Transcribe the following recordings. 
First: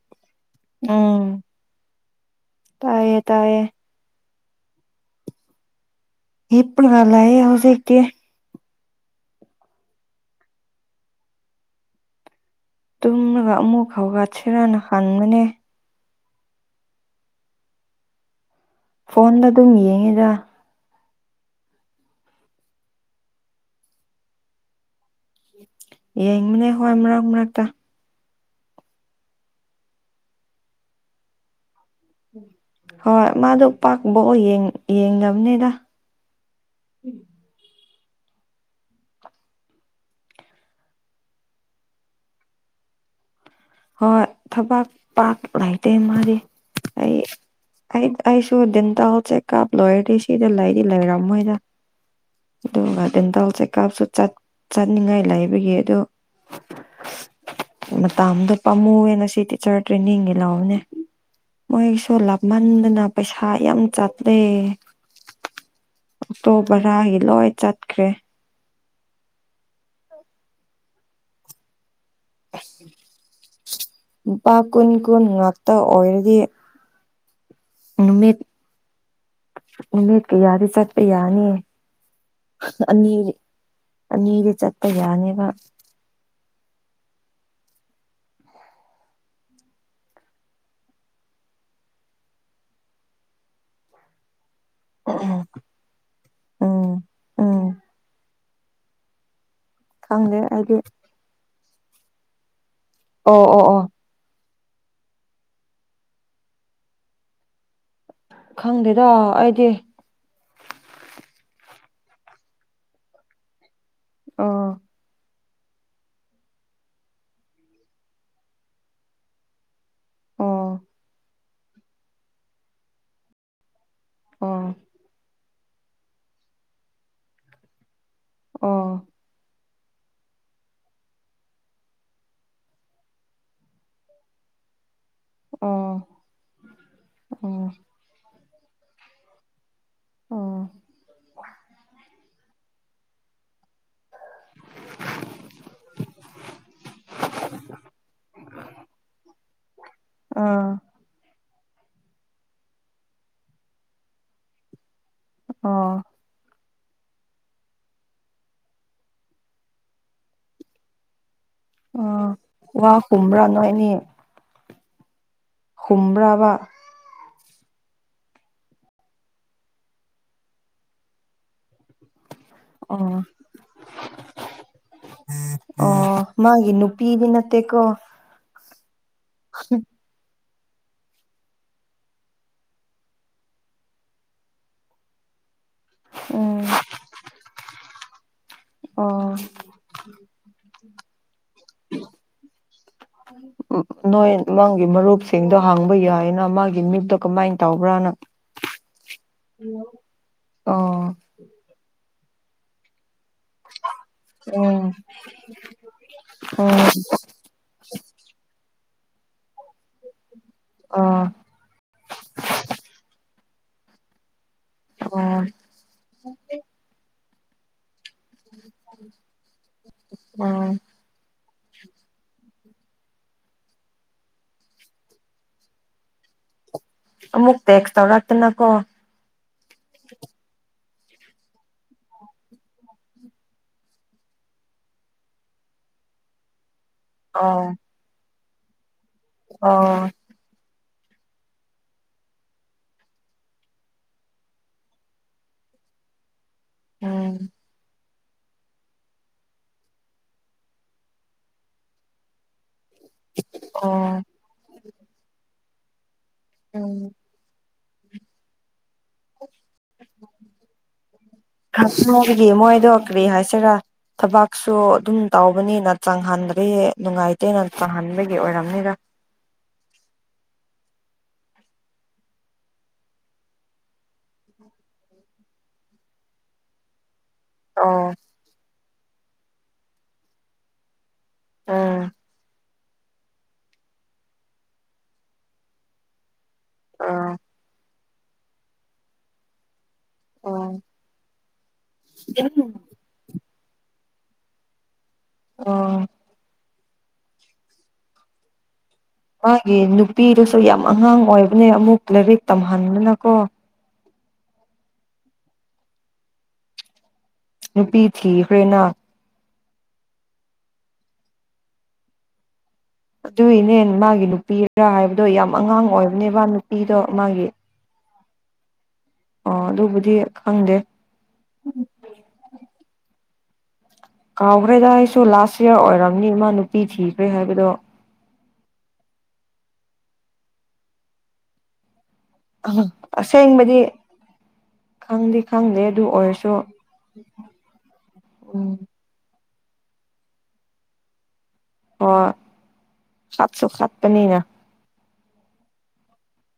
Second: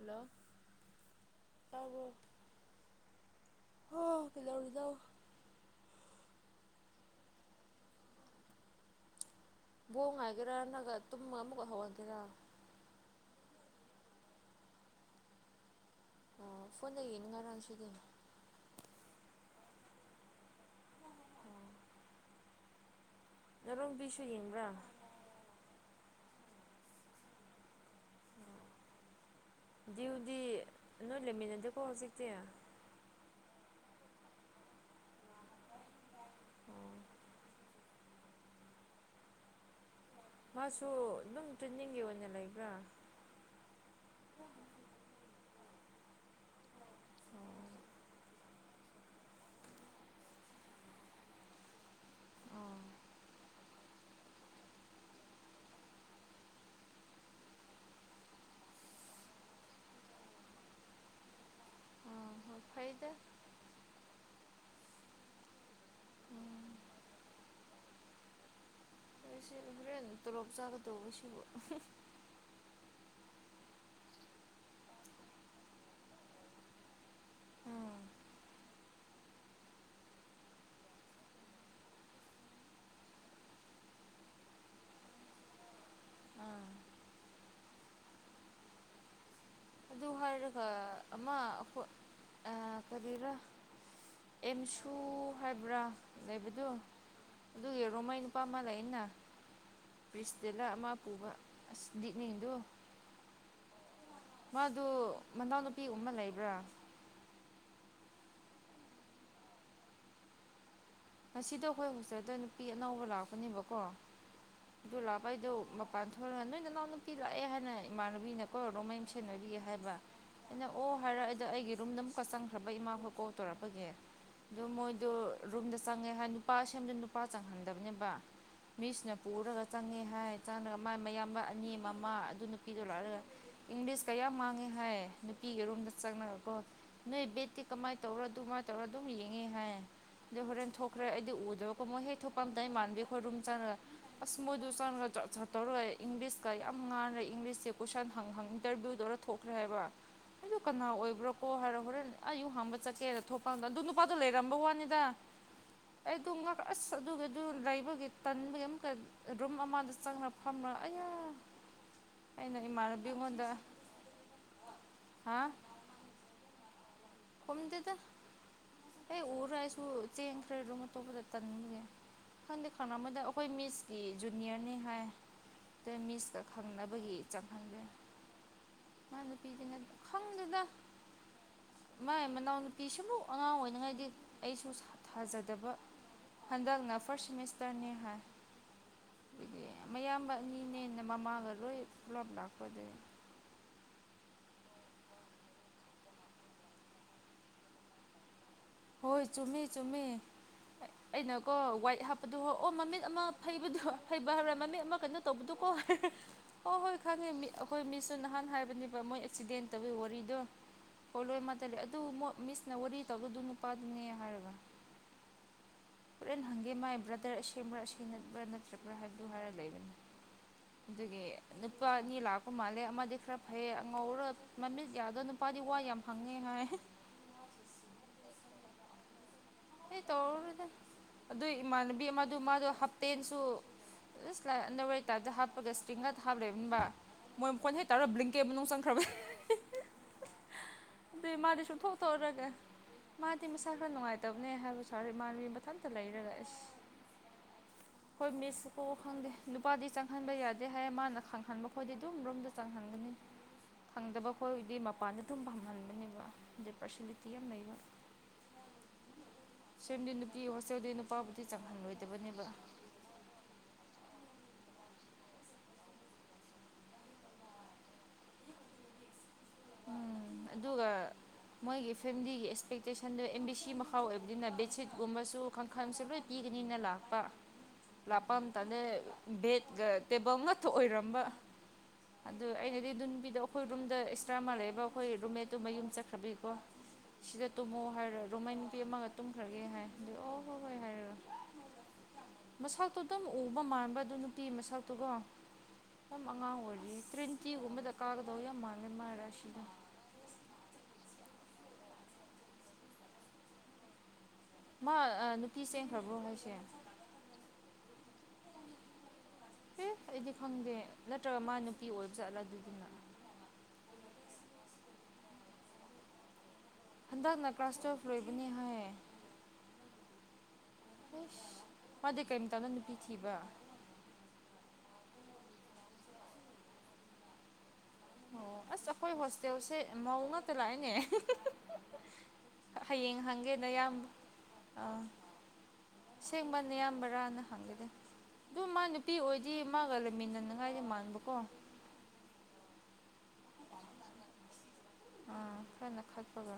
hello ꯎꯝ ꯇꯥꯕ꯭ꯔꯣ ꯇꯌꯦ ꯇꯌꯦ ꯍꯣ ꯀꯩꯗꯧꯔꯤꯅꯣ ꯒꯤꯄꯅꯒ ꯂꯌꯦ ꯍꯧ ꯀ ꯕꯣꯡ ꯍꯥꯏꯥꯏꯒꯦꯔꯥꯅꯒ ꯇꯨꯝ ꯑꯃꯨꯛꯀ ꯍꯧꯍꯟꯒꯦꯔꯥ ꯇꯨꯝꯂꯒ ꯑꯃꯨꯛ ꯈꯥꯎꯒ ꯁꯤꯔꯅ ꯈꯟꯕꯅꯦ ꯑꯣ ꯐꯣꯟꯣꯟꯗ ꯌꯦꯅꯉꯔꯥꯡꯁꯤꯗ ꯐꯣꯟꯗ ꯑꯗꯨꯝ ꯌꯦꯡꯉꯦꯖ ꯔꯣꯡꯕꯤꯁꯨꯨ ꯌꯦꯅꯤꯡ꯭ꯔꯥ ꯑꯦ ꯃꯅꯤ ꯍ ꯃꯔꯥꯛ ꯃꯔꯥꯛꯇ ꯎꯗꯤ ꯅ ꯂꯃꯤꯅꯗ ꯍꯣꯏ ꯃꯥꯗ ꯄꯥꯛꯄꯑꯣ ꯌꯦꯡꯗꯅꯕꯅꯦꯗ ꯑꯣ ꯃꯥꯁꯨ ꯑꯗꯨꯝ ꯇꯤꯟꯅꯤꯡꯉꯦ ꯑꯣꯏꯅ ꯂꯩꯕ꯭ꯔꯥ ꯍꯣꯏ ꯊꯕꯛ ꯄꯥꯛ ꯂꯩꯇꯦ ꯃꯥꯗꯤ ꯑꯩ ꯑꯩ ꯑꯩꯁꯨꯗꯟ ꯇ ꯆꯦꯛꯀꯞ ꯂꯣꯏꯔꯤꯁꯤꯗ ꯂꯩꯗꯤ ꯂꯩꯔꯝꯣꯏꯗ ꯑꯣ ꯑꯗꯨꯒ ꯗꯦꯟꯇꯦꯜ ꯆꯦꯛꯑꯞꯁꯨ ꯆꯠꯅꯤꯡꯉꯥꯏ ꯂꯩꯕꯒꯤ ꯑꯗꯨ ꯃ ꯇ ꯑꯃꯗ ꯄꯥꯝꯃꯨꯦꯅ ꯁꯤ ꯇꯤꯆꯔ ꯇ꯭ꯔꯦꯅꯤꯡꯒꯤ ꯂꯥꯛꯑꯣꯅꯦ ꯃꯣꯏꯒꯤ ꯁꯣ ꯑꯥ ꯍꯣꯏ ꯂꯥꯞꯍꯟꯗꯅ ꯐꯩꯗ ꯄꯩꯁꯥ ꯌꯥꯝ ꯆ ꯑ ꯑꯣꯛꯇꯣ ꯎꯝ ꯚꯔꯥꯒꯤ ꯂꯣꯏ ꯆꯠꯈ꯭ꯔꯦ ꯁꯤ ꯍꯣꯔꯦꯟ ꯇꯣꯂꯣꯞ ꯆꯥꯒꯗꯧꯕ ꯁꯤꯕꯨ ꯎ ꯂꯨꯄꯥ ꯀꯨꯟ ꯀꯨꯟ ꯉꯥꯛꯇ ꯑꯣꯏꯔꯗꯤ ꯎꯝ ꯅꯨꯃꯤꯠ ꯅꯨꯃꯤꯠ ꯀꯌꯥꯗꯤ ꯆꯠꯄ ꯌꯥꯅꯤꯌꯦ ꯑꯅꯤ ꯑꯅꯤꯗꯤ ꯆꯠꯄ ꯌꯥꯅꯦꯕ ꯑꯥ ꯑꯗꯨ ꯍꯥꯏꯔꯒ ꯑꯃ ꯑꯩꯈꯣꯏ ꯀꯔꯤꯔꯥ ꯑꯦꯝꯁꯨ ꯍꯥꯏꯕ꯭ꯔꯥ ꯂꯩꯕꯗꯨꯣ ꯎꯝ ꯎꯝ ꯑꯗꯨꯒꯤꯔꯣꯃꯥꯏꯅ ꯑꯄꯥ ꯑꯃ ꯂꯩꯩꯅ ꯈꯪꯗꯦ ꯄ꯭ꯔꯤꯁꯇꯂ ꯑꯩꯗꯤ ꯑꯃ ꯄꯨꯕ ꯑꯁ ꯂꯤꯗꯤꯛꯅꯤꯡꯗꯨ ꯑꯣ ꯑꯣ ꯑꯣ ꯃꯥꯗꯨ ꯃꯅꯥꯎꯅꯨꯄꯤꯒꯨꯝ ꯑꯃ ꯂꯩꯕ꯭ꯔꯥ ꯈꯪꯗꯦꯗ ꯑꯩꯗꯤ ꯉꯁꯤꯗꯣ ꯑꯩꯈꯣꯏ ꯍꯣꯁꯇꯦꯜꯗ ꯅꯨꯄꯤ ꯑꯅꯧꯕ ꯂꯥꯛꯄꯅꯦꯕꯀꯣ ꯑꯥ ꯕꯩꯗꯣ ꯃꯄꯥꯟ ꯊꯣꯛꯔꯒ ꯅꯣꯏ ꯅꯅꯥꯎ ꯅꯨꯄꯤ ꯂꯥꯛꯑꯦ ꯍꯥꯏꯅ ꯏꯃꯥꯟꯅꯕꯤꯅ ꯀꯣꯏꯔꯗꯧ ꯃꯌꯨꯝ ꯁꯦꯟꯅꯕꯤꯌꯦ ꯍꯥꯏꯕ ꯑꯩꯅ ꯑꯣ ꯍꯥꯏꯔꯛꯑꯦꯗꯣ ꯑꯩꯒꯤ ꯔꯨꯝꯗ ꯑꯃꯨꯛꯀ ꯆꯪꯈ꯭ꯔꯕ ꯏꯃꯥꯈꯣꯏ ꯀꯣꯜ ꯇꯧꯔꯛꯄꯒꯦ ꯑꯣ ꯑꯗꯨ ꯃꯣꯏꯗꯣ ꯔꯨꯝꯗ ꯆꯪꯉꯦ ꯍꯥꯏ ꯅꯨꯄꯥ ꯁꯦꯝꯗꯅ ꯅꯨꯄꯥ ꯆꯪꯍꯟꯗꯕꯅꯦꯕ ꯃꯤ ꯑꯣ ꯏꯁꯅ ꯄꯔ ꯆꯪꯉꯦ ꯍꯥꯏ ꯆꯪꯉꯒ ꯃꯥꯏ ꯃꯌꯥꯝꯕ ꯑꯅꯤ ꯃꯃꯥ ꯑꯗꯨ ꯅꯨꯄꯤꯗꯣ ꯂꯥꯛꯂꯒ ꯏꯪꯂꯤꯁ ꯀꯌꯥꯝ ꯃꯥꯡꯉꯦ ꯍꯣꯏ ꯅꯨꯄꯤꯒꯤ ꯔꯨꯝꯗ ꯑꯣ ꯆꯪꯅꯔꯀꯣ ꯅꯣꯏ ꯑꯣ ꯕꯦꯠꯇꯤ ꯀꯃꯥꯏꯅ ꯇꯧꯔ ꯑꯗꯨꯃꯥꯏꯅ ꯇꯧꯔ ꯑꯗꯨꯝ ꯌꯦꯡꯉꯦ ꯍꯥꯏ ꯑꯗ ꯑꯣ ꯍꯣꯔꯦꯟ ꯊꯣꯛꯈ꯭ꯔꯦ ꯑꯩꯗꯤ ꯎꯗꯕꯀꯣ ꯃꯣꯏ ꯍꯦꯛ ꯊꯣꯛꯄ ꯑꯝꯇ ꯑꯩ ꯃꯥꯟꯕꯤꯈꯣꯏ ꯔꯨꯝ ꯆꯪꯉꯒ ꯑꯁꯃꯨꯠ ꯁꯟꯒ ꯆꯠꯇꯧꯔꯦ ꯏꯪꯂꯤꯁꯀ ꯌꯥꯝ ꯉꯥꯟꯔꯦ ꯏꯪꯂꯤꯁꯁꯦ ꯀꯣꯏꯁꯟ ꯍꯪ ꯏꯟꯇꯔꯚꯌꯨ ꯇꯧꯔ ꯊꯣꯛꯈ꯭ꯔꯦ ꯍꯥꯏꯕ ꯑꯩ ꯑꯥ ꯀꯅꯥ ꯑꯣꯏꯕ꯭ꯔꯣ ꯑꯣ ꯍꯥꯏꯔꯣ ꯍꯣꯔꯦꯟ ꯑꯩꯌꯨ ꯍꯥꯡꯕ ꯆꯠꯀꯦꯅ ꯊꯣꯛꯄꯝꯗ ꯑꯗꯨ ꯅꯨꯄꯥꯗꯣ ꯂꯩꯔꯝꯕ ꯋꯥꯅꯤꯗ ꯑꯣ ꯑꯩ ꯑꯗꯨ ꯑꯁ ꯑꯗꯨꯒꯤ ꯑꯗꯨ ꯂꯩꯕꯒꯤ ꯇꯟꯕꯒꯤ ꯑꯃꯨꯛꯇ ꯔꯨꯝ ꯑꯃꯗ ꯆꯪ ꯐ ꯑꯩꯅ ꯎ ꯋꯥ ꯀꯨꯝꯕ꯭ꯔꯥ ꯏꯃꯥꯟꯅꯕꯤꯉꯣꯟꯗ ꯅꯣꯏꯅꯤ ꯍꯥ ꯈꯨꯝ꯭ꯔꯕ ꯍꯣꯝꯗꯗ ꯑꯩ ꯎꯔ ꯑꯩꯁꯨ ꯆꯦꯡꯈ꯭ꯔꯦꯔ ꯑꯇꯣꯞꯄꯗ ꯇꯟꯒꯦ ꯈꯪꯗꯦ ꯈꯅꯥ ꯑꯣ ꯑꯃꯗ ꯑꯩꯈꯣꯏ ꯃꯤꯁꯀꯤ ꯖꯨꯅꯤꯌꯔꯅꯤ ꯍꯥꯏ ꯑꯗ ꯑꯣ ꯃꯤꯁꯀ ꯃꯥꯒꯤ ꯅꯨꯄꯤꯗꯤ ꯅꯠꯇꯦꯀꯣ ꯃꯅ ꯄꯤꯖꯅꯦ ꯈꯪꯗꯗ ꯃ ꯃ ꯄꯤꯤꯁꯃꯨ ꯑ ꯉꯥꯏꯗꯤ ꯑꯩꯁꯨ ꯊꯥꯖꯗꯕ ꯎꯝ ꯍꯟꯗꯛꯅ ꯐꯥꯔ꯭ꯁ ꯁꯦꯃꯤꯁꯇꯔꯅꯤ ꯍꯥꯏ ꯎꯝ ꯑꯗꯨꯗꯤ ꯃꯌꯥꯝꯕ ꯑꯅꯤꯅꯦ ꯍꯦꯟꯅ ꯃꯃꯥꯒ ꯂꯣꯏ ꯄꯨꯂꯞ ꯂꯥꯛꯄꯗꯗꯤ ꯅꯣꯏ ꯃꯥꯒꯤ ꯃꯔꯨꯞꯁꯤꯡꯗꯣ ꯍꯥꯡꯕ ꯌꯥꯏꯅ ꯃꯥꯒꯤ ꯃꯤꯞꯇꯣ ꯀꯃꯥꯏꯅ ꯇꯧꯕ꯭ꯔꯥꯅ ꯍꯣꯏ ꯆꯨꯝꯃꯤ ꯆꯨꯝꯃꯤ ꯑꯣ ꯑꯩꯅꯀꯣ ꯋꯥꯏꯠ ꯍꯥꯞꯄꯗꯨ ꯍ ꯑꯣ ꯃꯃꯤꯠ ꯑꯃ ꯍꯩꯕꯗꯨ ꯍꯩꯕ ꯍꯥꯏꯕꯔ ꯃꯃꯤꯠ ꯎꯝ ꯑꯃ ꯀꯩꯅꯣ ꯇꯧꯕꯗꯨꯀꯣ ꯍꯣꯏ ꯎꯝ ꯍꯣꯏ ꯈꯪꯉꯦ ꯃꯤ ꯑꯩꯈꯣꯏ ꯃꯤꯁꯨ ꯅꯍꯥꯟ ꯍꯥꯏꯕ ꯃꯣꯏ ꯑꯦꯛꯁꯤꯗꯦꯟ ꯇꯧꯒꯤ ꯋꯥꯔꯤꯗꯣ ꯍ ꯑꯥ ꯂꯣꯏ ꯃꯥꯂ ꯑꯗꯨ ꯃꯤꯁꯅ ꯋꯥꯔꯤ ꯇꯧꯕꯗꯨ ꯄꯗꯅꯤ ꯍꯥꯏꯔꯒꯥ ꯑꯣ ꯦꯟ ꯍꯪꯦ ꯃꯥꯥꯏꯕ꯭ꯔꯗꯔꯁꯕ꯭ꯔ ꯊꯦꯡꯅꯕ꯭ꯔꯥ ꯅꯠꯇ꯭ꯔꯕ꯭ꯔꯥ ꯍꯥꯏꯕꯗꯨ ꯍꯥꯏꯔꯒ ꯂꯩꯕꯅꯤ ꯎꯝ ꯑꯗꯨꯒꯤ ꯅꯨꯄꯥ ꯑꯅꯤ ꯂꯥꯛꯄ ꯃꯥꯜꯂꯦ ꯑꯃꯗꯤ ꯈꯔ ꯐꯩꯌꯦ ꯑꯉꯧꯔ ꯃꯃꯤꯁ ꯌꯥꯗꯣ ꯅꯨꯄꯥꯗꯤ ꯋꯥ ꯌꯥꯝ ꯐꯪꯉꯦ ꯍꯥꯏ ꯑꯃꯨꯛ ꯇꯦꯛꯁ ꯇꯧꯔꯛꯇꯅꯀꯣ ꯑꯩ ꯇꯧꯔꯔꯣꯏꯗ ꯑꯗꯨ ꯏꯃꯥꯟꯅꯕꯤ ꯑꯃꯗꯨ ꯃꯥꯗꯨ ꯍꯥꯞꯇꯦꯟꯁꯨ ꯥꯏ ꯑꯟ ꯍꯥꯞꯄꯒ ꯏꯁꯇꯡ ꯍꯥꯞꯂꯦꯕꯅꯤꯕ ꯃꯣꯏ ꯃꯈꯣꯟ ꯍ ꯇꯧꯔ ꯕ꯭ꯡꯀꯦ ꯃꯅꯨꯡꯪ ꯑ ꯑꯗꯨꯗꯤ ꯃꯥꯗꯤ ꯁꯨꯝꯊꯣꯛꯇꯎꯔꯒ ꯃꯥꯗꯤ ꯃꯁꯥ ꯈ ꯅꯨꯡꯉꯥꯏꯇꯦ ꯇꯞꯅꯦ ꯍꯥꯏꯕꯁꯨꯔ ꯏꯃꯥꯟꯕꯤ ꯃꯊꯟꯇ ꯂꯩꯔꯒ ꯑꯦꯁ ꯎꯝ ꯍꯣꯏ ꯃꯤꯁ ꯀꯣꯛꯎ ꯈꯪꯗꯦ ꯅꯨꯄꯥꯗꯤ ꯆꯪꯍꯟꯕ ꯌꯥꯗꯦ ꯍꯥꯏ ꯃꯥꯅ ꯈꯪꯍꯟꯕ ꯈꯣꯏꯗꯤ ꯑꯗꯨꯝ ꯔꯣꯝꯗ ꯆꯪꯍꯟꯕ ꯑꯣ ꯈꯪꯗꯕ ꯈꯈꯣꯏꯗꯤ ꯃꯄꯥꯟꯗ ꯑꯗꯨꯝ ꯐꯝꯍꯟ ꯗ ꯄꯁꯤ ꯎꯝ ꯂꯤꯇ ꯌꯥꯝ ꯃꯩꯕ ꯁꯝꯗꯤ ꯅꯨꯄꯤ ꯍꯣꯁꯇꯦꯜꯗꯤ ꯅꯨꯄꯥꯕꯨꯗꯤ ꯆꯪꯍꯜꯂꯣꯏꯗꯕꯅꯦꯕ ꯐꯔꯤ ꯍꯥꯏꯁꯤꯔ ꯊꯕꯛꯁꯨ ꯑꯗꯨꯝ ꯇꯧꯕꯕꯅꯤꯅ ꯆꯪꯍꯟꯗ꯭ꯔꯦ ꯅꯨꯡꯉꯥꯏꯇꯦꯅ ꯆꯪꯍꯟꯕꯒꯤ ꯑꯣꯏꯔꯝꯅꯤꯔ ꯎꯝ ꯑꯗꯨꯒ ꯑꯗꯨꯒꯒ ꯃꯣꯏꯒꯤ ꯐꯦꯃꯤꯂꯤꯒꯤ ꯑꯦꯛꯁꯄꯦꯛꯇꯦꯁꯟꯗꯣ ꯑꯦꯝ ꯕꯤ ꯁꯤ ꯃꯈꯥꯎ ꯑꯣꯏꯕꯅꯤꯅ ꯕꯦꯠꯁꯤꯠꯀꯨꯝꯕꯁꯨ ꯀꯥꯡꯈꯜꯁꯨ ꯂꯣꯏ ꯄꯤ ꯅꯤꯅ ꯂꯥꯛꯄ ꯑꯣ ꯂꯥꯛꯄ ꯑꯃꯇꯗ ꯕꯦꯗ ꯇꯦꯕꯜꯒ ꯑꯣꯏꯔꯝꯕ ꯎꯝ ꯑꯗꯨ ꯑꯩꯅꯗꯤ ꯑꯗꯨꯕꯤꯗꯣ ꯑꯩꯈꯣꯏ ꯔꯨꯝꯗ ꯇ꯭ꯔꯃ ꯂꯩꯕ ꯑꯩꯈꯣꯏ ꯔꯨꯝꯃꯦꯠꯇꯨ ꯃꯌꯨꯝ ꯆꯠꯈ꯭ꯔꯕꯩꯀꯣ ꯑꯣ ꯁꯤꯗ ꯇꯨꯝꯃꯣ ꯍꯥꯏꯔꯒ ꯔꫭꯡꯃꯩ ꯅꯨꯄꯤ ꯑꯃꯒ ꯇꯨꯝꯈ꯭ꯔꯒꯦ ꯍꯥꯏ ꯑꯣ ꯍꯣꯏ ꯍꯣꯏ ꯍꯥꯏꯔꯣ ꯃꯁꯛꯇꯣ ꯑꯗꯨꯝ ꯎꯕ ꯃꯥꯟꯕ ꯑꯗꯨ ꯅꯨꯄꯤ ꯃꯁꯛ ꯗꯨꯒ ꯑꯣ ꯌꯥꯝ ꯑꯡꯉꯥꯡ ꯑꯣꯏꯔꯤ ꯇ꯭ꯔꯤꯟꯇꯤꯒꯨꯝꯕꯗ ꯀꯥꯒꯗꯧ ꯌꯥꯝ ꯃꯥꯥꯟꯂꯦ ꯃꯥ ꯔꯥꯁꯤꯗꯣ ꯃꯥꯒꯤ ꯅꯨꯄꯤꯗꯨꯁꯨ ꯌꯥꯝ ꯑꯉꯥꯡ ꯑꯣꯏꯕꯅꯦ ꯑꯃꯨꯛ ꯂꯥꯏꯔꯤꯛ ꯇꯝꯍꯟꯕꯅꯀꯣ ꯃꯥ ꯅꯨꯄꯤ ꯆꯦꯟꯈ꯭ꯔꯕꫭ ꯍꯥꯏꯁꯦ ꯅꯨꯄꯤ ꯊꯤꯈ꯭ꯔꯦꯅ ꯑꯦ ꯑꯩꯗꯤ ꯈꯪꯗꯦ ꯅꯠꯇ꯭ꯔꯒ ꯃꯥ ꯅꯨꯄꯤ ꯑꯣꯏꯕ ꯆꯠꯂ ꯑꯗꯨꯗꯤꯅ ꯑꯗꯨꯏꯅꯦ ꯃꯥꯒꯤ ꯅꯨꯄꯤꯔ ꯍꯥꯏꯕꯗꯣ ꯌꯥꯝ ꯑꯉꯥꯡ ꯑꯣꯏꯕꯅꯦꯕ ꯅꯨ ꯍꯟꯗꯛꯅ ꯀ꯭ꯂꯥꯁ ꯇꯐꯋꯦꯜꯚ ꯂꯣꯏꯕꯅꯦ ꯍꯥꯏ ꯑꯣ ꯑꯗꯨꯕꯨꯗꯤ ꯈꯪꯗꯦ ꯃꯥꯗꯤ ꯀꯔꯤꯃꯇꯝꯗ ꯅꯨꯄꯤ ꯊꯤꯕ ꯀꯥꯎꯈ꯭ꯔꯦꯗ ꯑꯩꯁꯨ ꯂꯥꯁ ꯏꯌꯥ ꯑꯣꯏꯔꯝꯅꯤ ꯃꯥ ꯅꯨꯄꯤ ꯊꯤꯈ꯭ꯔꯦ ꯍꯥꯏꯕꯗꯣ ꯑꯣ ꯑꯁ ꯑꯩꯈꯣꯏ ꯍꯣꯁꯇꯦꯜꯁꯦ ꯃꯧ ꯉꯛꯇ ꯂꯥꯛꯏꯅꯦ ꯑ ꯑꯁꯦꯡꯕꯗꯤ ꯑꯥ ꯈꯪꯗꯤ ꯈꯪꯗꯦ ꯑꯗꯨ ꯑꯣꯏꯔꯁꯨ ꯁꯦꯡꯕ ꯅꯌꯥꯝꯕꯔꯥꯅ ꯍꯪꯒꯦꯗ ꯑꯗꯨ ꯎꯝ ꯃꯥ ꯅꯨꯄꯤ ꯑꯣꯏ ꯗꯤ ꯃꯥꯒ ꯂꯩꯃꯤꯟꯅꯅꯉꯥꯏꯗꯤ ꯃꯥꯟꯕꯀꯣ ꯍꯣꯏ ꯈꯠꯁꯨ ꯈꯠꯄꯅꯤꯅ ꯑꯥ ꯈꯔꯅ ꯈꯠꯄꯒ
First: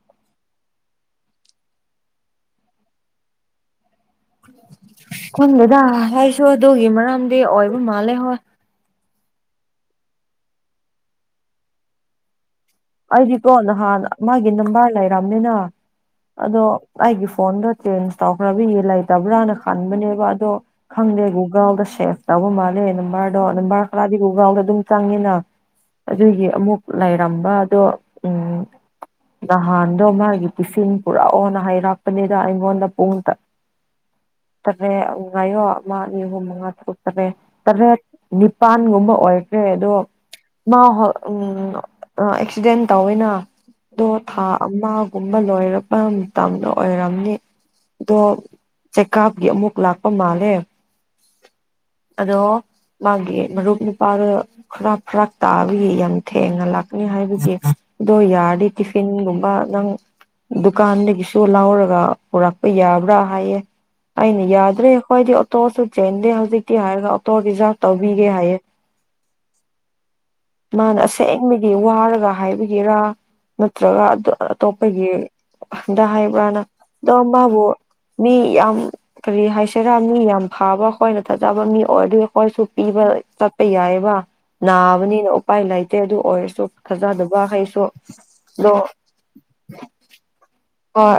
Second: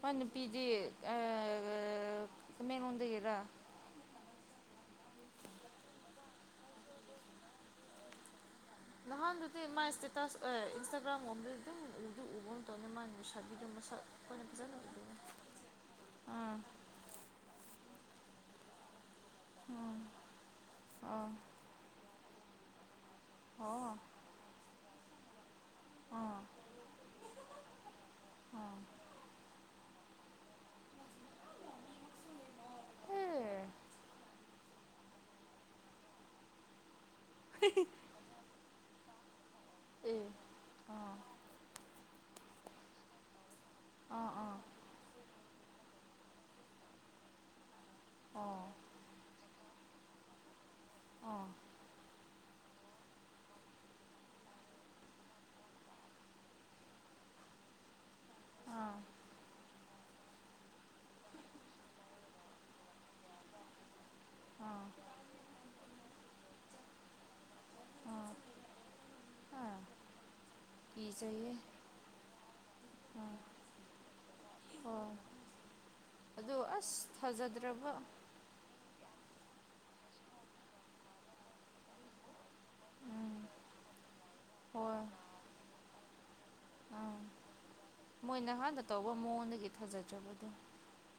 ꯃꯥ ꯅꯨꯄꯤꯤꫪꯗꯤ ꯑ ꯇꯃꯦꯡꯂꫭꯡꯗꯒꯤꯔ ꯈꯪꯗꯦꯗ ꯑꯩꯁꯨ ꯑꯗꯨꯒꯤ ꯃꯔꯝꯗꯤ ꯑꯣꯏꯕ ꯃꯥꯜꯂꯦ ꯍꯣꯏ ꯅꯍꯥꯟ ꯗꯨꯗꯤ ꯃꯥꯥꯏ ꯏꯁꯇꯦꯇꯥ ꯑꯦ ꯏꯟꯁꯇꯒ꯭ꯔꯝ [unintelligible] ꯑꯩꯗꯤꯀꯣ ꯅꯍꯥꯟ ꯃꯥꯒꯤ ꯅꯕꯥꫪ ꯎꯗꯦꯅ ꯂꯩꯔꯝꯅꯤꯅ ꯑꯥ ꯑꯗꯣ ꯑꯩꯒꯤ ꯐꯣꯟꯗ ꯆꯦꯟꯁ ꯇꯧꯈ꯭ꯔꯕꯤ ꯂꯩꯇꯕ꯭ꯔꯥꯅ ꯈꯟꯕꯅꯦꯕ ꯑꯗꯣ ꯈꯪꯗꯦ ꯑꯣ ꯒꯨꯒꯜꯗ ꯁꯦꯐ ꯇꯧꯕ ꯃꯥꯜꯂꯦꯅ ꯕꫪꯗꫭ ꯅꯝꯕꫪ ꯑꯣ ꯈꯔꯗꯤ ꯒꯨꯒꯜꯗ ꯑꯗꯨꯝ ꯆꯪꯉꯤꯅ ꯑꯥ ꯑꯗꯨꯒꯤ ꯑꯃꯨꯛ ꯂꯩꯔꯝꯕ [unintelligible] ꯅꯍꯥꯟꯗꯣ ꯃꯥꯒꯤ ꯄꯤꯁꯤꯟ ꯄꯨꯔꯛꯑꯣꯅ ꯍꯩꯔꯛꯄꯅꯤꯗ ꯑꯩꯉꯣꯟꯗ ꯄꯨꯡ ꯑꯦ [unintelligible] ꯇꯔꯦꯠ ꯅꯤꯄꯥꯟꯒꯨꯝꯕ ꯑꯣꯏ ꯔꯦ ꯑꯗꯣ ꯑꯦ ꯃꯥ ꯍ ꯑꯥ ꯑꯦꯛꯁꯤꯗꯦꯟ ꯇꯧꯋꯦꯅ ꯗꯣ ꯑꯥ ꯊꯥ ꯑꯥ ꯑꯃꯒꯨꯝꯕ ꯂꯣꯏꯔꯛꯄ ꯃꯇꯝꯗ ꯑꯣꯏꯔꯝꯅꯤ ꯑꯗꯣ ꯑꯣ ꯆꯦꯛꯀꯥꯞꯒꯤ ꯑꯃꯨꯛ ꯂꯥꯛꯄ ꯃꯥꯜꯂꯦ ꯑ ꯑꯗꯣ ꯃꯥꯒꯤ ꯃꯔꯨꯞ ꯅꯨꯄꯥꯗꫭ ꯈꯔꯐꯔꯛ ꯇꯥꯕꯒꯤ ꯌꯥꯝ ꯊꯦꯡꯅ ꯂꯥꯛꯀꯅꯤ ꯍꯥꯏꯕ [unintelligible] ꯑꯗꯣ ꯌꯥꯔꯗꯤ ꯑꯥ ꯇꯤꯐꯤꯟꯒꯨꯝꯕ ꯅꯪ ꯗꯨꯀꯥꯟꯗꯒꯤꯁꯨ ꯂꯧꯔꯒ ꯄꯨꯔꯛꯄ ꯌꯥꯕ꯭ꯔ ꯍꯥꯏꯌꯦ ꯑꯩꯅ ꯑꯥ ꯌꯥꯗ꯭ꯔꯦ ꯑꯩꯈꯣꯏꯗꯤ ꯑꯣꯇꯣꯁꯨ ꯆꯦꯟꯗꯦ ꯍꯧꯖꯤꯛꯇꯤ ꯍꯥꯏꯔꯒ ꯑꯣꯇꯣ ꯔꯤꯖꯥꯔꯚ ꯇꯧꯕꯤꯒꯦ ꯑꯥ ꯑꯥ ꯍꯥꯏꯌꯦ ꯃꯥꯅ ꯀꯤꯖꯩꯌꯦ ꯑꯁꯦꯡꯕꯗꯤ ꯋꯥꯔꯒ ꯍꯥꯏꯕꯒꯤꯔ ꯑꯥ ꯅꯠꯇ꯭ꯔꯒ ꯑꯇꯣꯞꯄꯒꯤ ꯍꯣꯏ ꯗ ꯍꯥꯏꯕ꯭ꯔꯥꯅ ꯑꯗꯨ ꯑꯁ ꯑꯗꫭ ꯃꯥꯕꯨ ꯊꯥꯖꯗ꯭ꯔꯕ ꯃꯤ ꯌꯥꯝ ꯀꯔꯤ ꯍꯥꯏꯁꯤꯔ ꯃꯤ ꯌꯥꯝ ꯐꯥꯕ ꯑꯩꯈꯣꯏꯅ ꯊꯥꯖꯕ ꯃꯤ ꯑꯣꯏꯔꯗꯤ ꯑꯩꯈꯣꯏꯁꯨ ꯄꯤꯕ ꯎꯝ ꯆꯠꯄ ꯌꯥꯏꯌꯦꯕ ꯍꯣꯏ ꯅꯥꯕꯅꯤꯅ ꯎꯄꯥꯏ ꯂꯩꯇꯦ ꯑꯗꯨ ꯑꯣꯏꯁꯨ ꯑꯥ ꯊꯥꯖꯗꯕ ꯍꯩꯁꯨ ꯃꯣꯏꯅ ꯂꯣ ꯍꯥꯟꯅ ꯇꯧꯕ ꯃꯑꯣꯡꯗꯒꯤ ꯊꯥꯖꯗ꯭ꯔꯕꯗꯣ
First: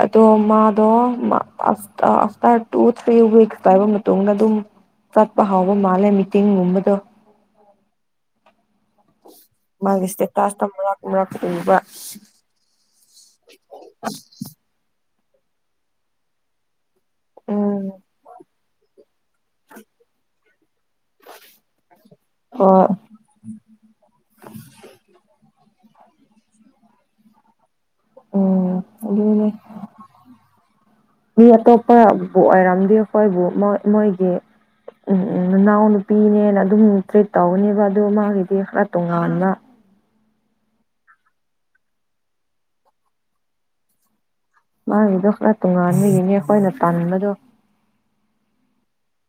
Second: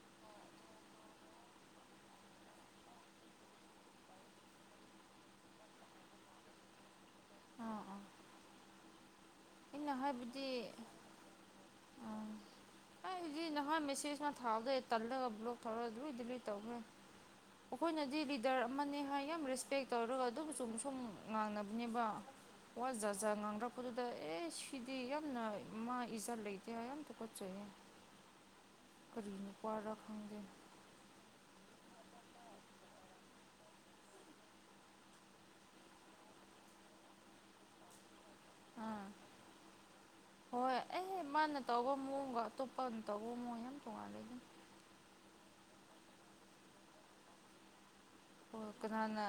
[unintelligible] ꯃꯥꯗꯣ ꯑꯐꯇꫪ ꯇꯨ ꯊ꯭ꯔꯤ ꯋꯤꯛꯁ ꯄꯥꯏꯕ ꯃꯇꯨꯡꯗ ꯑꯗꯨꯝ ꯆꯠꯄ ꯍꯧꯕ ꯃꯥꯜꯂꯦ ꯃꯤꯇꯤꯡꯒꯨꯝꯕꯗꯣ [inaudible] ꯑꯩꯅ ꯃꯥꯒꯤ ꯏꯁꯇꯦꯇꯥꯁꯇ ꯍꯥꯏꯕꯗꯤ ꯃꯔꯛ ꯃꯔꯛ ꯀꯗꯕ ꯑꯩꯗꯤ ꯅꯍꯥꯟ ꯃꯦꯁꯦꯖꯅ ꯊꯥꯕꯗꯩ ꯇꯜꯂꯒ ꯕ꯭ꯂꯣꯛ ꯇꯧꯔꯒ ꯂꯣꯏ ꯗꯤꯂꯤꯠ ꯇꯧꯈ꯭ꯔꯦ ꯎꯝ ꯑꯩꯈꯣꯏꯅꯗꯤ ꯂꯤꯗꯔ ꯑꯃꯅꯦ ꯍꯥꯏ ꯌꯥꯝ ꯔꯦꯁꯄꯦꯛ ꯇꯧꯔꯒ ꯑꯗꯨꯝ ꯆꯨꯝ ꯊꯨꯝ ꯉꯥꯡꯅꯕꯅꯦꯕ ꯍꯣꯏ ꯋꯥ ꯖꯥꯖꯥ ꯉꯥꯡꯗ꯭ꯔꯥꯄꯗꯨꯗ ꯑꯦ ꯁꯤꯤꯗꯤ ꯌꯥꯝꯅ ꯃꯥ ꯏꯖꯥ ꯂꯩꯇꯦ ꯑꯇ ꯀꯣꯠꯆꯩ ꯎꯝ ꯀꯔꯤꯅꯤ ꯑꯗꯨꯅꯦ ꯄꯔ ꯔꯪꯒꯦ ꯑꯩꯈꯣꯏꯕꯨ ꯑꯣꯏꯔꯝꯗꯤ ꯑꯩꯈꯣꯏꯕꯨ ꯃꯣꯏꯒꯤ ꯎꯝ ꯎꯝ ꯅꯅꯥꯎ ꯅꯨꯄꯤꯅꯦꯅ ꯑꯗꯨꯝ ꯇ꯭ꯔꯤꯠ ꯇꯧꯒꯅꯦꯕ ꯑꯗꯨꯣ ꯃꯥꯒꯤꯗꯤ ꯈꯔ ꯑꯥ ꯇꯣꯉꯥꯟꯥꯟꯕ ꯍꯣꯏ ꯑꯦ ꯃꯥꯅ ꯇꯧꯕ ꯃꯑꯣꯡꯒ ꯑꯇꯣꯞꯄꯅ ꯇꯧꯕ ꯃꯑꯣꯡ ꯌꯥꯝ ꯇꯣꯡꯉꯥꯟꯅꯂ ꯂꯩ ꯑꯗꯨ ꯃꯥꯒꯤꯗꯣ ꯈꯔ ꯇꯣꯉꯥꯟꯕꯒꯤꯅꯦ ꯑꯩꯈꯣꯏꯅ ꯇꯥꯟꯕꯗꯣ ꯑꯣ ꯀꯅꯥꯅ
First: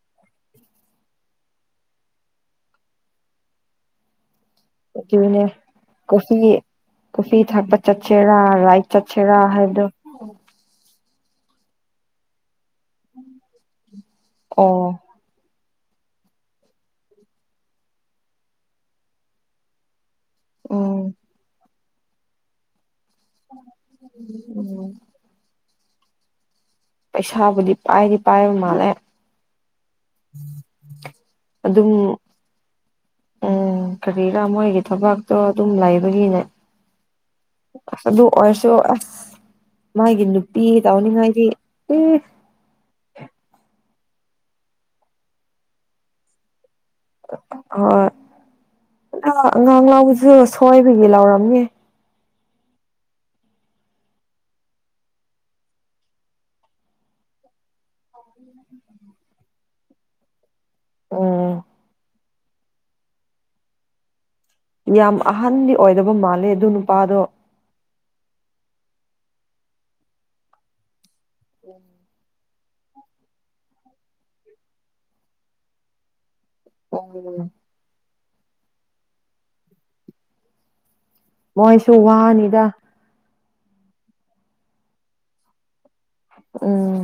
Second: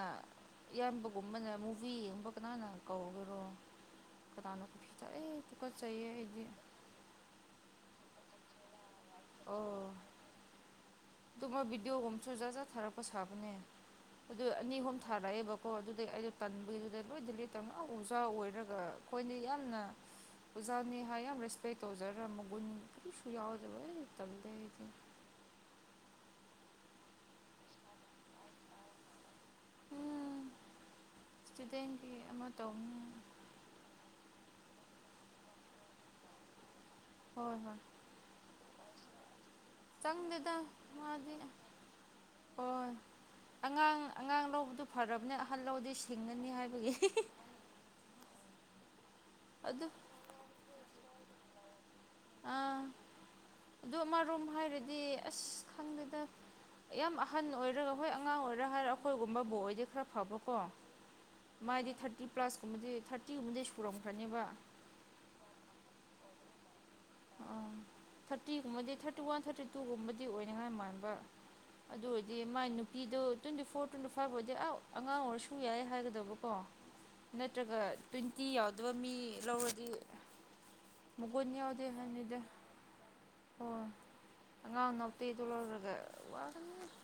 ꯏꯌꯥꯝꯕꯒꯨꯝꯕꯅ ꯃꯨꯚꯤꯒꯨꯝꯕ ꯀꯅꯥꯅ ꯀꯧꯈꯔꯣ ꯀꯅꯣ ꯀ ꯑꯩ ꯑꯗꯨꯅꯦ ꯇꯨꯀ ꯆꯗꯤ ꯆ ꯆꯦꯔꯥ ꯔꯥꯏꯠ ꯆꯠ ꯆꯦꯔꯥ ꯍꯥꯏꯗꯣ ꯑꯗꯨꯃꯣꯏ ꯚꯕꯤꯗꯤꯑꯣꯒꯣꯝꯁꯨ ꯖꯥꯠ ꯖꯥꯠ ꯊꯥꯔꯛꯄ ꯁꯥꯕꯅꯦ ꯑꯗꯨ ꯑꯅꯤ ꯑꯍꯨꯝ ꯑꯣ ꯊꯥꯔꯛꯑꯦꯕ ꯀꯣ ꯑꯗꯨꯗꯩ ꯑꯩꯗꯣ ꯇꯟꯕꯒꯤꯗꯨꯗ ꯂꯣꯏꯗ ꯂꯇ ꯉꯥꯎ ꯎꯖꯥ ꯑꯣꯏꯔꯒ ꯑꯩꯈꯣꯏꯅ ꯌꯥꯝꯅ ꯑꯣꯖꯥꯅꯤ ꯎꯝ ꯍꯥꯏ ꯌꯥꯝ ꯔꯦꯁꯄꯦꯛ ꯇꯧꯖꯔ ꯃꯒꯨꯟ ꯁꯨꯌꯥꯑꯣꯗꯕ ꯇꯝꯗꯗꯤ ꯎꯝ ꯄꯩꯁꯥꯕꯨꯗꯤ ꯄꯥꯏꯗꯤ ꯄꯥꯏꯔꯕ ꯃꯥꯜꯂꯦ ꯎꯝ ꯑꯗꯨꯝ ꯏꯁꯇꯨꯗꯦꯟꯒꯤ ꯑꯃ ꯇꯧꯅꯤ ꯎꯝ ꯀꯔꯤ ꯃꯣꯏꯒꯤ ꯊꯕꯛꯇꯣ ꯑꯗꯨꯝ ꯂꯩꯕꯒꯤꯅꯦ ꯍꯣꯏ ꯍꯣꯏ ꯑꯗꯨ ꯑꯗꯨ ꯑꯣꯏꯁꯨ ꯑ ꯆꯪꯗꯦꯗ ꯃꯥꯗꯤ ꯍ ꯑꯦ ꯑꯉꯥꯡ ꯑꯉꯥꯡ ꯂꯧꯕꯗꯨ ꯐꯔꯕꯅꯤ ꯑꯍꯜ ꯂꯧꯗꯤ ꯁꯤꯡꯉꯅꯤ ꯍꯥꯏꯕꯒꯤ ꯍ ꯑ ꯑꯗꯨ ꯍ ꯎꯖ ꯁꯣꯏꯕꯒꯤ ꯂꯥꯎꯔꯝꯒꯦ ꯑꯥ ꯑꯗꯨ ꯑꯃꯔꯣꯝ ꯍꯥꯏꯔꯗꯤ ꯑꯁ ꯈꯪꯗꯦꯗ ꯌꯥꯝ ꯑꯍꯟ ꯑꯣꯏꯔꯒ ꯍꯣꯏ ꯑꯉꯥꯡ ꯑꯣꯏꯔ ꯍꯥꯏꯔ ꯑꯩꯈꯣꯏꯒꯨꯝꯕꯕꯨ ꯑꯣꯏꯗꯤ ꯈꯔ ꯐꯕ ꯀꯣ ꯎꯝ ꯃꯥꯗꯤ ꯊꯥꯔꯇꯤ ꯄ꯭ꯂꯁꯀꯨꯝꯕꯗꯤ ꯊꯥꯔꯇꯤꯒꯨꯝꯕꯗꯤ ꯁꯨꯔꯝꯈ꯭ꯔꯅꯦꯕ ꯌꯥꯝ ꯑꯍꯟꯗꯤ ꯑꯣꯏꯗꯕ ꯃꯥꯜꯂꯦ ꯑꯗꯨ ꯅꯨꯄꯥꯗꯣ ꯑꯥ ꯊꯥꯔꯇꯤꯒꯨꯝꯕꯗꯤ ꯊꯥꯔꯇꯤ ꯋꯥꯟ ꯊꯥꯔꯇꯤ ꯇꯨꯒꯨꯝꯕꯗꯤ ꯑꯣꯏꯅꯤꯉꯥꯏ ꯃꯥꯟꯕ ꯑꯗꯨ ꯑꯣꯏꯔꯗꯤ ꯃꯥꯏ ꯅꯨꯄꯤꯗꯣ ꯇ꯭ꯋꯦꯟꯇꯤ ꯐꯣꯔ ꯇ꯭ꯋꯦꯟꯇꯤ ꯐꯥꯏꯚ ꯐꯥꯎꯗꯤ ꯑ ꯑꯉꯥꯡ ꯑꯣꯏꯔꯁꯨ ꯌꯥꯏ ꯍꯥꯏꯒꯗꯕ ꯑꯣ ꯎꯝ ꯅꯠꯇ꯭ꯔꯒ ꯇ꯭ꯋꯦꯟꯇꯤ ꯌꯥꯎꯗꯕ ꯃꯤ ꯂꯧꯔꯗꯤ ꯃꯣꯏꯁꯨ ꯋꯥꯅꯤꯗ ꯑꯣ ꯑꯉꯥꯡ ꯅꯛꯇꯤ ꯇꯂꯔꯒ ꯎꯝ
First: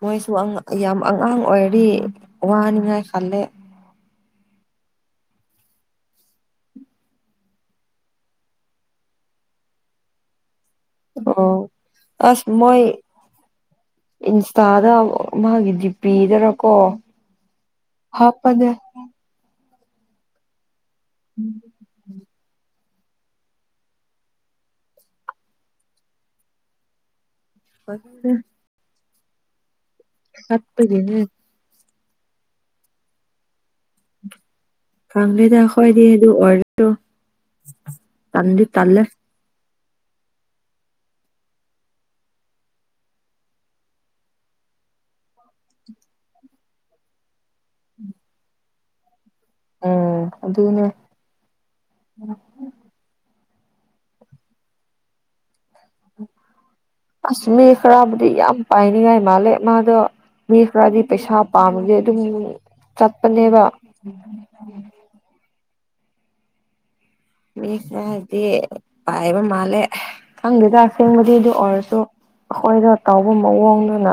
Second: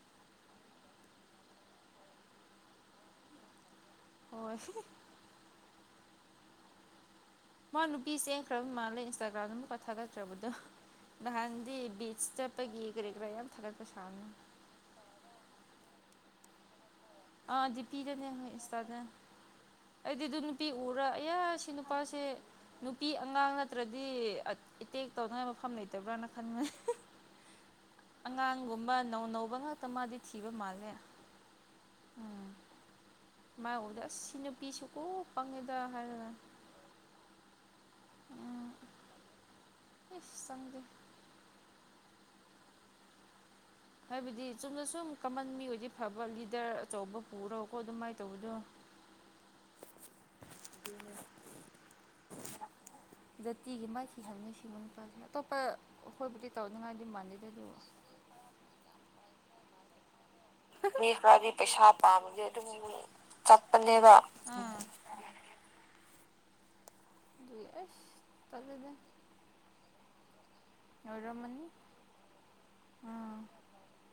ꯃꯣꯏꯁꯨ ꯌꯥꯝ ꯑꯉꯥꯡ ꯑꯣꯏꯔꯤ ꯋꯥꯅꯤꯉꯥꯏ ꯈꯜꯂꯦ ꯍꯣꯏꯣꯏ ꯃꯥ ꯅꯨꯄꯤ ꯆꯦꯟꯈ꯭ꯔꯕ ꯃꯥꯜꯂ ꯏꯟꯁꯇꯥꯒ꯭ꯔꯥꯝꯗ ꯑꯃꯨꯛꯀ ꯊꯥꯒꯠꯠꯇ꯭ꯔꯕꯗꯣ ꯑꯣ ꯅꯍꯥꯟꯗꯤ ꯕꯤꯆ ꯑꯁ ꯆꯠꯄꯒꯤ ꯃꯣꯏ ꯀꯔꯤ ꯀꯔꯥ ꯌꯥꯝ ꯊ ꯏꯟꯁꯇꯥꯗ ꯃꯥꯒꯤ ꯗꯤ ꯄꯤꯗꯔꯀꯣ ꯑꯥꯗꯤꯄꯤꯤꯗꯅꯦꯣꯏ ꯇꯥꯗ ꯑꯩꯗꯤ ꯑꯗꯨ ꯅꯨꯄꯤ ꯎ ꯄꯨꯔꯥ ꯑꯌꯥ ꯁꯤ ꯅꯨꯄꯥꯁꯦ ꯅꯨꯄꯤ ꯑꯉꯥꯡ ꯅꯠꯇ꯭ꯔꯗꯤ ꯑꯦꯇꯦꯛ ꯇꯧꯅꯉꯥꯏ ꯃꯐꯝ ꯂꯩꯇꯕ꯭ꯔꯅ ꯈꯟꯕꯅꯤ ꯑꯉꯥꯡꯒꯨꯝꯕ ꯅꯧ ꯅꯧꯕ ꯉꯥꯛꯇ ꯃꯥꯗꯤ ꯊꯤꯕ ꯃꯥꯜꯂꯦ ꯆꯠꯄꯒꯤꯅꯦ ꯎꯝ ꯃꯥꯏ ꯎꯕꯗ ꯑꯁꯤ ꯅꯨꯄꯤꯁꯨ ꯀꯣ ꯈꯪꯗꯦꯗ ꯄꯪꯉꯦꯗ ꯑꯩꯈꯣꯏꯗꯤ ꯑꯗꯨ ꯍꯥꯏꯔꯒ ꯑꯣꯏꯔꯁꯨ ꯇꯟꯗꯤ ꯇꯂꯦ ꯏꯐ ꯁꯪꯗꯦ ꯍꯥꯏꯕꯗꯤ ꯆꯨꯝꯅ ꯁꯨꯝ ꯀꯃꯟ ꯃꯤ ꯑꯣꯏꯗꯤ ꯐꯕ ꯂꯤꯗꯔ ꯑꯆꯧꯕ ꯄꯨꯔꯣꯀꯣ ꯑꯗꯨꯃꯥꯏꯅ ꯇꯧꯕꯗꯣ [inaudible] ꯎꯝ ꯑꯗꯨꯅꯦ ꯖꯇꯤꯒꯤ ꯃꯥꯊꯤ ꯈꯪꯅ ꯁꯤꯕ ꯑꯗꯨ ꯑꯁꯃꯤ ꯈꯔꯕꯨꯗꯤ ꯌꯥꯝ ꯄꯥꯏꯅꯤꯡꯉꯥꯏ ꯃꯥꯜꯂꯦ ꯃꯥꯗꯣ ꯃꯤ ꯈꯔꯗꯤ ꯃꯤ ꯄꯩꯁꯥ ꯄꯩꯁꯥ ꯄꯥꯝꯃꯗꯤꯦ ꯑꯗꯨꯝ ꯄꯥꯝꯕꯗꯤ ꯆꯠꯄꯅꯦꯕ ꯆꯠꯄꯅꯦꯕ ꯑꯥ ꯑꯗꯨꯒꯤ ꯃꯤꯁ ꯑꯁ ꯍꯥꯏꯗꯤ ꯇꯜꯂꯦꯗ ꯄꯥꯏꯕ ꯃꯥꯂꯦ ꯈꯪꯗꯦꯗ ꯁꯦꯡꯕꯗꯤ ꯑꯗꯨ ꯑꯣꯏꯔꯝꯃꯅꯤ ꯑꯣꯏꯔꯁꯨ ꯑꯩꯈꯣꯏꯗꯣ ꯇꯥꯎꯕ ꯑꯥ ꯃꯑꯣꯡꯗꯨꯅ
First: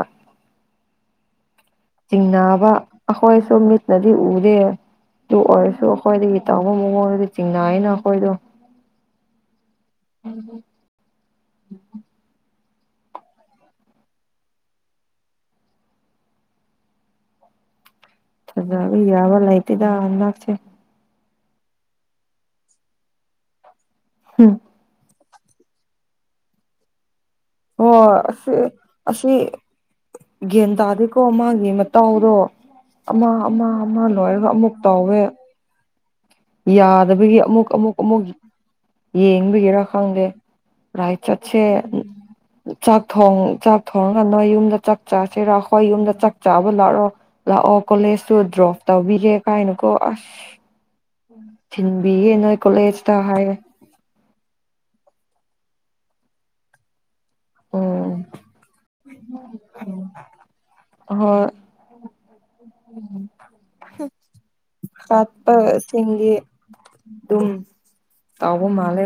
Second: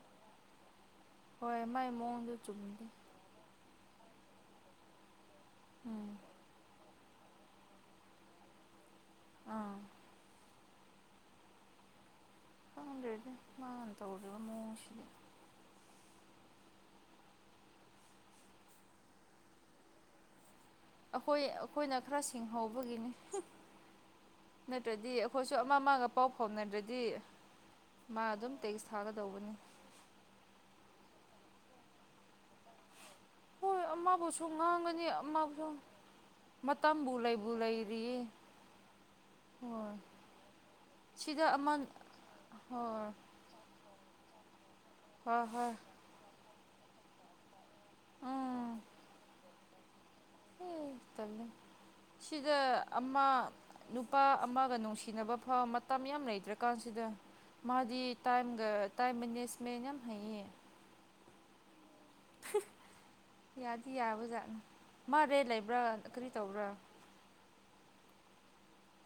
ꯍꯣꯏ ꯃꯥꯏ ꯃꯑꯣꯡꯗꯣ ꯆꯤꯡꯅꯕ ꯆꯨꯝꯗꯦ ꯑꯩꯈꯣꯏꯁꯨ ꯃꯤꯠꯅꯗꯤ ꯎꯗꯦ ꯑꯗꯨ ꯑꯣꯏꯔꯁꯨ ꯎꯝ ꯑꯩꯈꯣꯏꯗꯒꯤ ꯇꯧꯕ ꯃꯑꯣꯡꯗꯗꯤ ꯆꯤꯡꯅꯥ ꯍꯥꯏꯅ ꯑꯩꯈꯣꯏꯗꯣ ꯑꯥ ꯎ ꯇꯗꯗꯤ ꯃꯥꯅ ꯇꯧꯔꯕ ꯃꯣꯁꯤꯗꯤ ꯊꯖꯕꯤ ꯌꯥꯕ ꯂꯩꯥꯏꯇꯗ ꯂꯁꯦ ꯑꯩꯈꯣꯏ ꯑꯩꯈꯣꯏꯅ ꯈꯔ ꯁꯤꯡꯍꯧꯕꯒꯤꯅꯤ ꯎꯝ ꯅꯠꯇ꯭ꯔꯗꯤ ꯑꯩꯈꯣꯏꯁꯨ ꯑꯃ ꯑꯃꯒ ꯄꯥꯎ ꯐꯥꯎꯅꯗ꯭ꯔꯗꯤ ꯍ ꯃꯥ ꯑꯗꯨꯝ ꯑꯁꯤ ꯇꯦꯛꯁ ꯑꯁꯤ ꯊꯥꯒꯗꯧꯕꯅꯤ ꯌꯦꯒ ꯇꯗꯤ ꯀꯣ ꯃꯥꯒꯤ ꯃꯇꯥꯎꯗꯣ ꯑꯃ ꯑꯃ ꯍꯣꯏ ꯑꯃ ꯑꯃꯕꯨꯁꯨ ꯂꯣꯏꯔꯒ ꯑꯃꯨꯛ ꯉꯥꯡꯒꯅꯤ ꯇꯧꯋꯦ ꯑꯃꯕꯨꯁꯨ ꯃꯇꯝꯕꯨ ꯌꯥꯗꯕꯒꯤ ꯂꯩꯕꯨ ꯑꯃꯨꯛ ꯑꯃꯨꯛ ꯂꯩꯔꯤꯌꯦ ꯑꯃꯨꯛ ꯌꯦꯡꯕꯒꯤꯦꯔꯥ ꯍꯣꯏ ꯈꯪꯗꯦ ꯔꯥꯏ ꯁꯤꯗ ꯆꯠꯁꯦ ꯑꯃ ꯆꯥꯛ ꯍꯣꯏ ꯊꯣꯡ ꯆꯥꯛ ꯊꯣꯡ ꯅꯣꯏ ꯌꯨꯝꯗ ꯆꯥꯛ ꯍꯣꯏ ꯆꯁꯤꯔ ꯍꯣꯏ ꯑꯩꯈꯣꯏ ꯌꯨꯝꯗ ꯆ ꯆꯥꯕ ꯂꯥꯛꯑꯣ ꯂꯥꯛꯑꯣ ꯀꯣꯂꯦꯖꯇꯨ ꯗ꯭ꯔꯣꯞ ꯎꯝ ꯇꯧꯕꯤꯔꯦ ꯀꯥꯏꯅꯨꯀꯣ ꯑꯁ ꯑꯦ ꯇꯜꯂꯦ ꯊꯤꯟꯕꯤꯌꯦꯦ ꯅꯣꯏ ꯁꯤꯗ ꯀꯣꯂꯦꯖꯇ ꯑꯃ ꯍꯥꯏ ꯅꯨꯄꯥ ꯑꯃꯒ ꯅꯨꯡꯁꯤꯅꯕ ꯐꯥꯎ ꯃꯇꯝ ꯌꯥꯝ ꯂꯩꯇ꯭ꯔꯀꯥꯟꯁꯤꯗ ꯃꯥꯗꯤ ꯎꯝ ꯇꯥꯏ ꯇꯥꯏ ꯃꯅꯦꯁ ꯌꯥꯝ ꯍꯥꯏ ꯎꯝ ꯌꯥꯗꯤ ꯌꯥꯕꯖꯥꯠ ꯃꯥꯔꯦ ꯂꯩꯕ꯭ꯔꯥ ꯀꯔꯤ ꯆꯠꯄꯁꯤꯡꯗꯤ ꯇꯧꯕ꯭ꯔꯥ ꯑꯗꯨꯝ ꯇꯕꯨ ꯃꯥꯂꯦ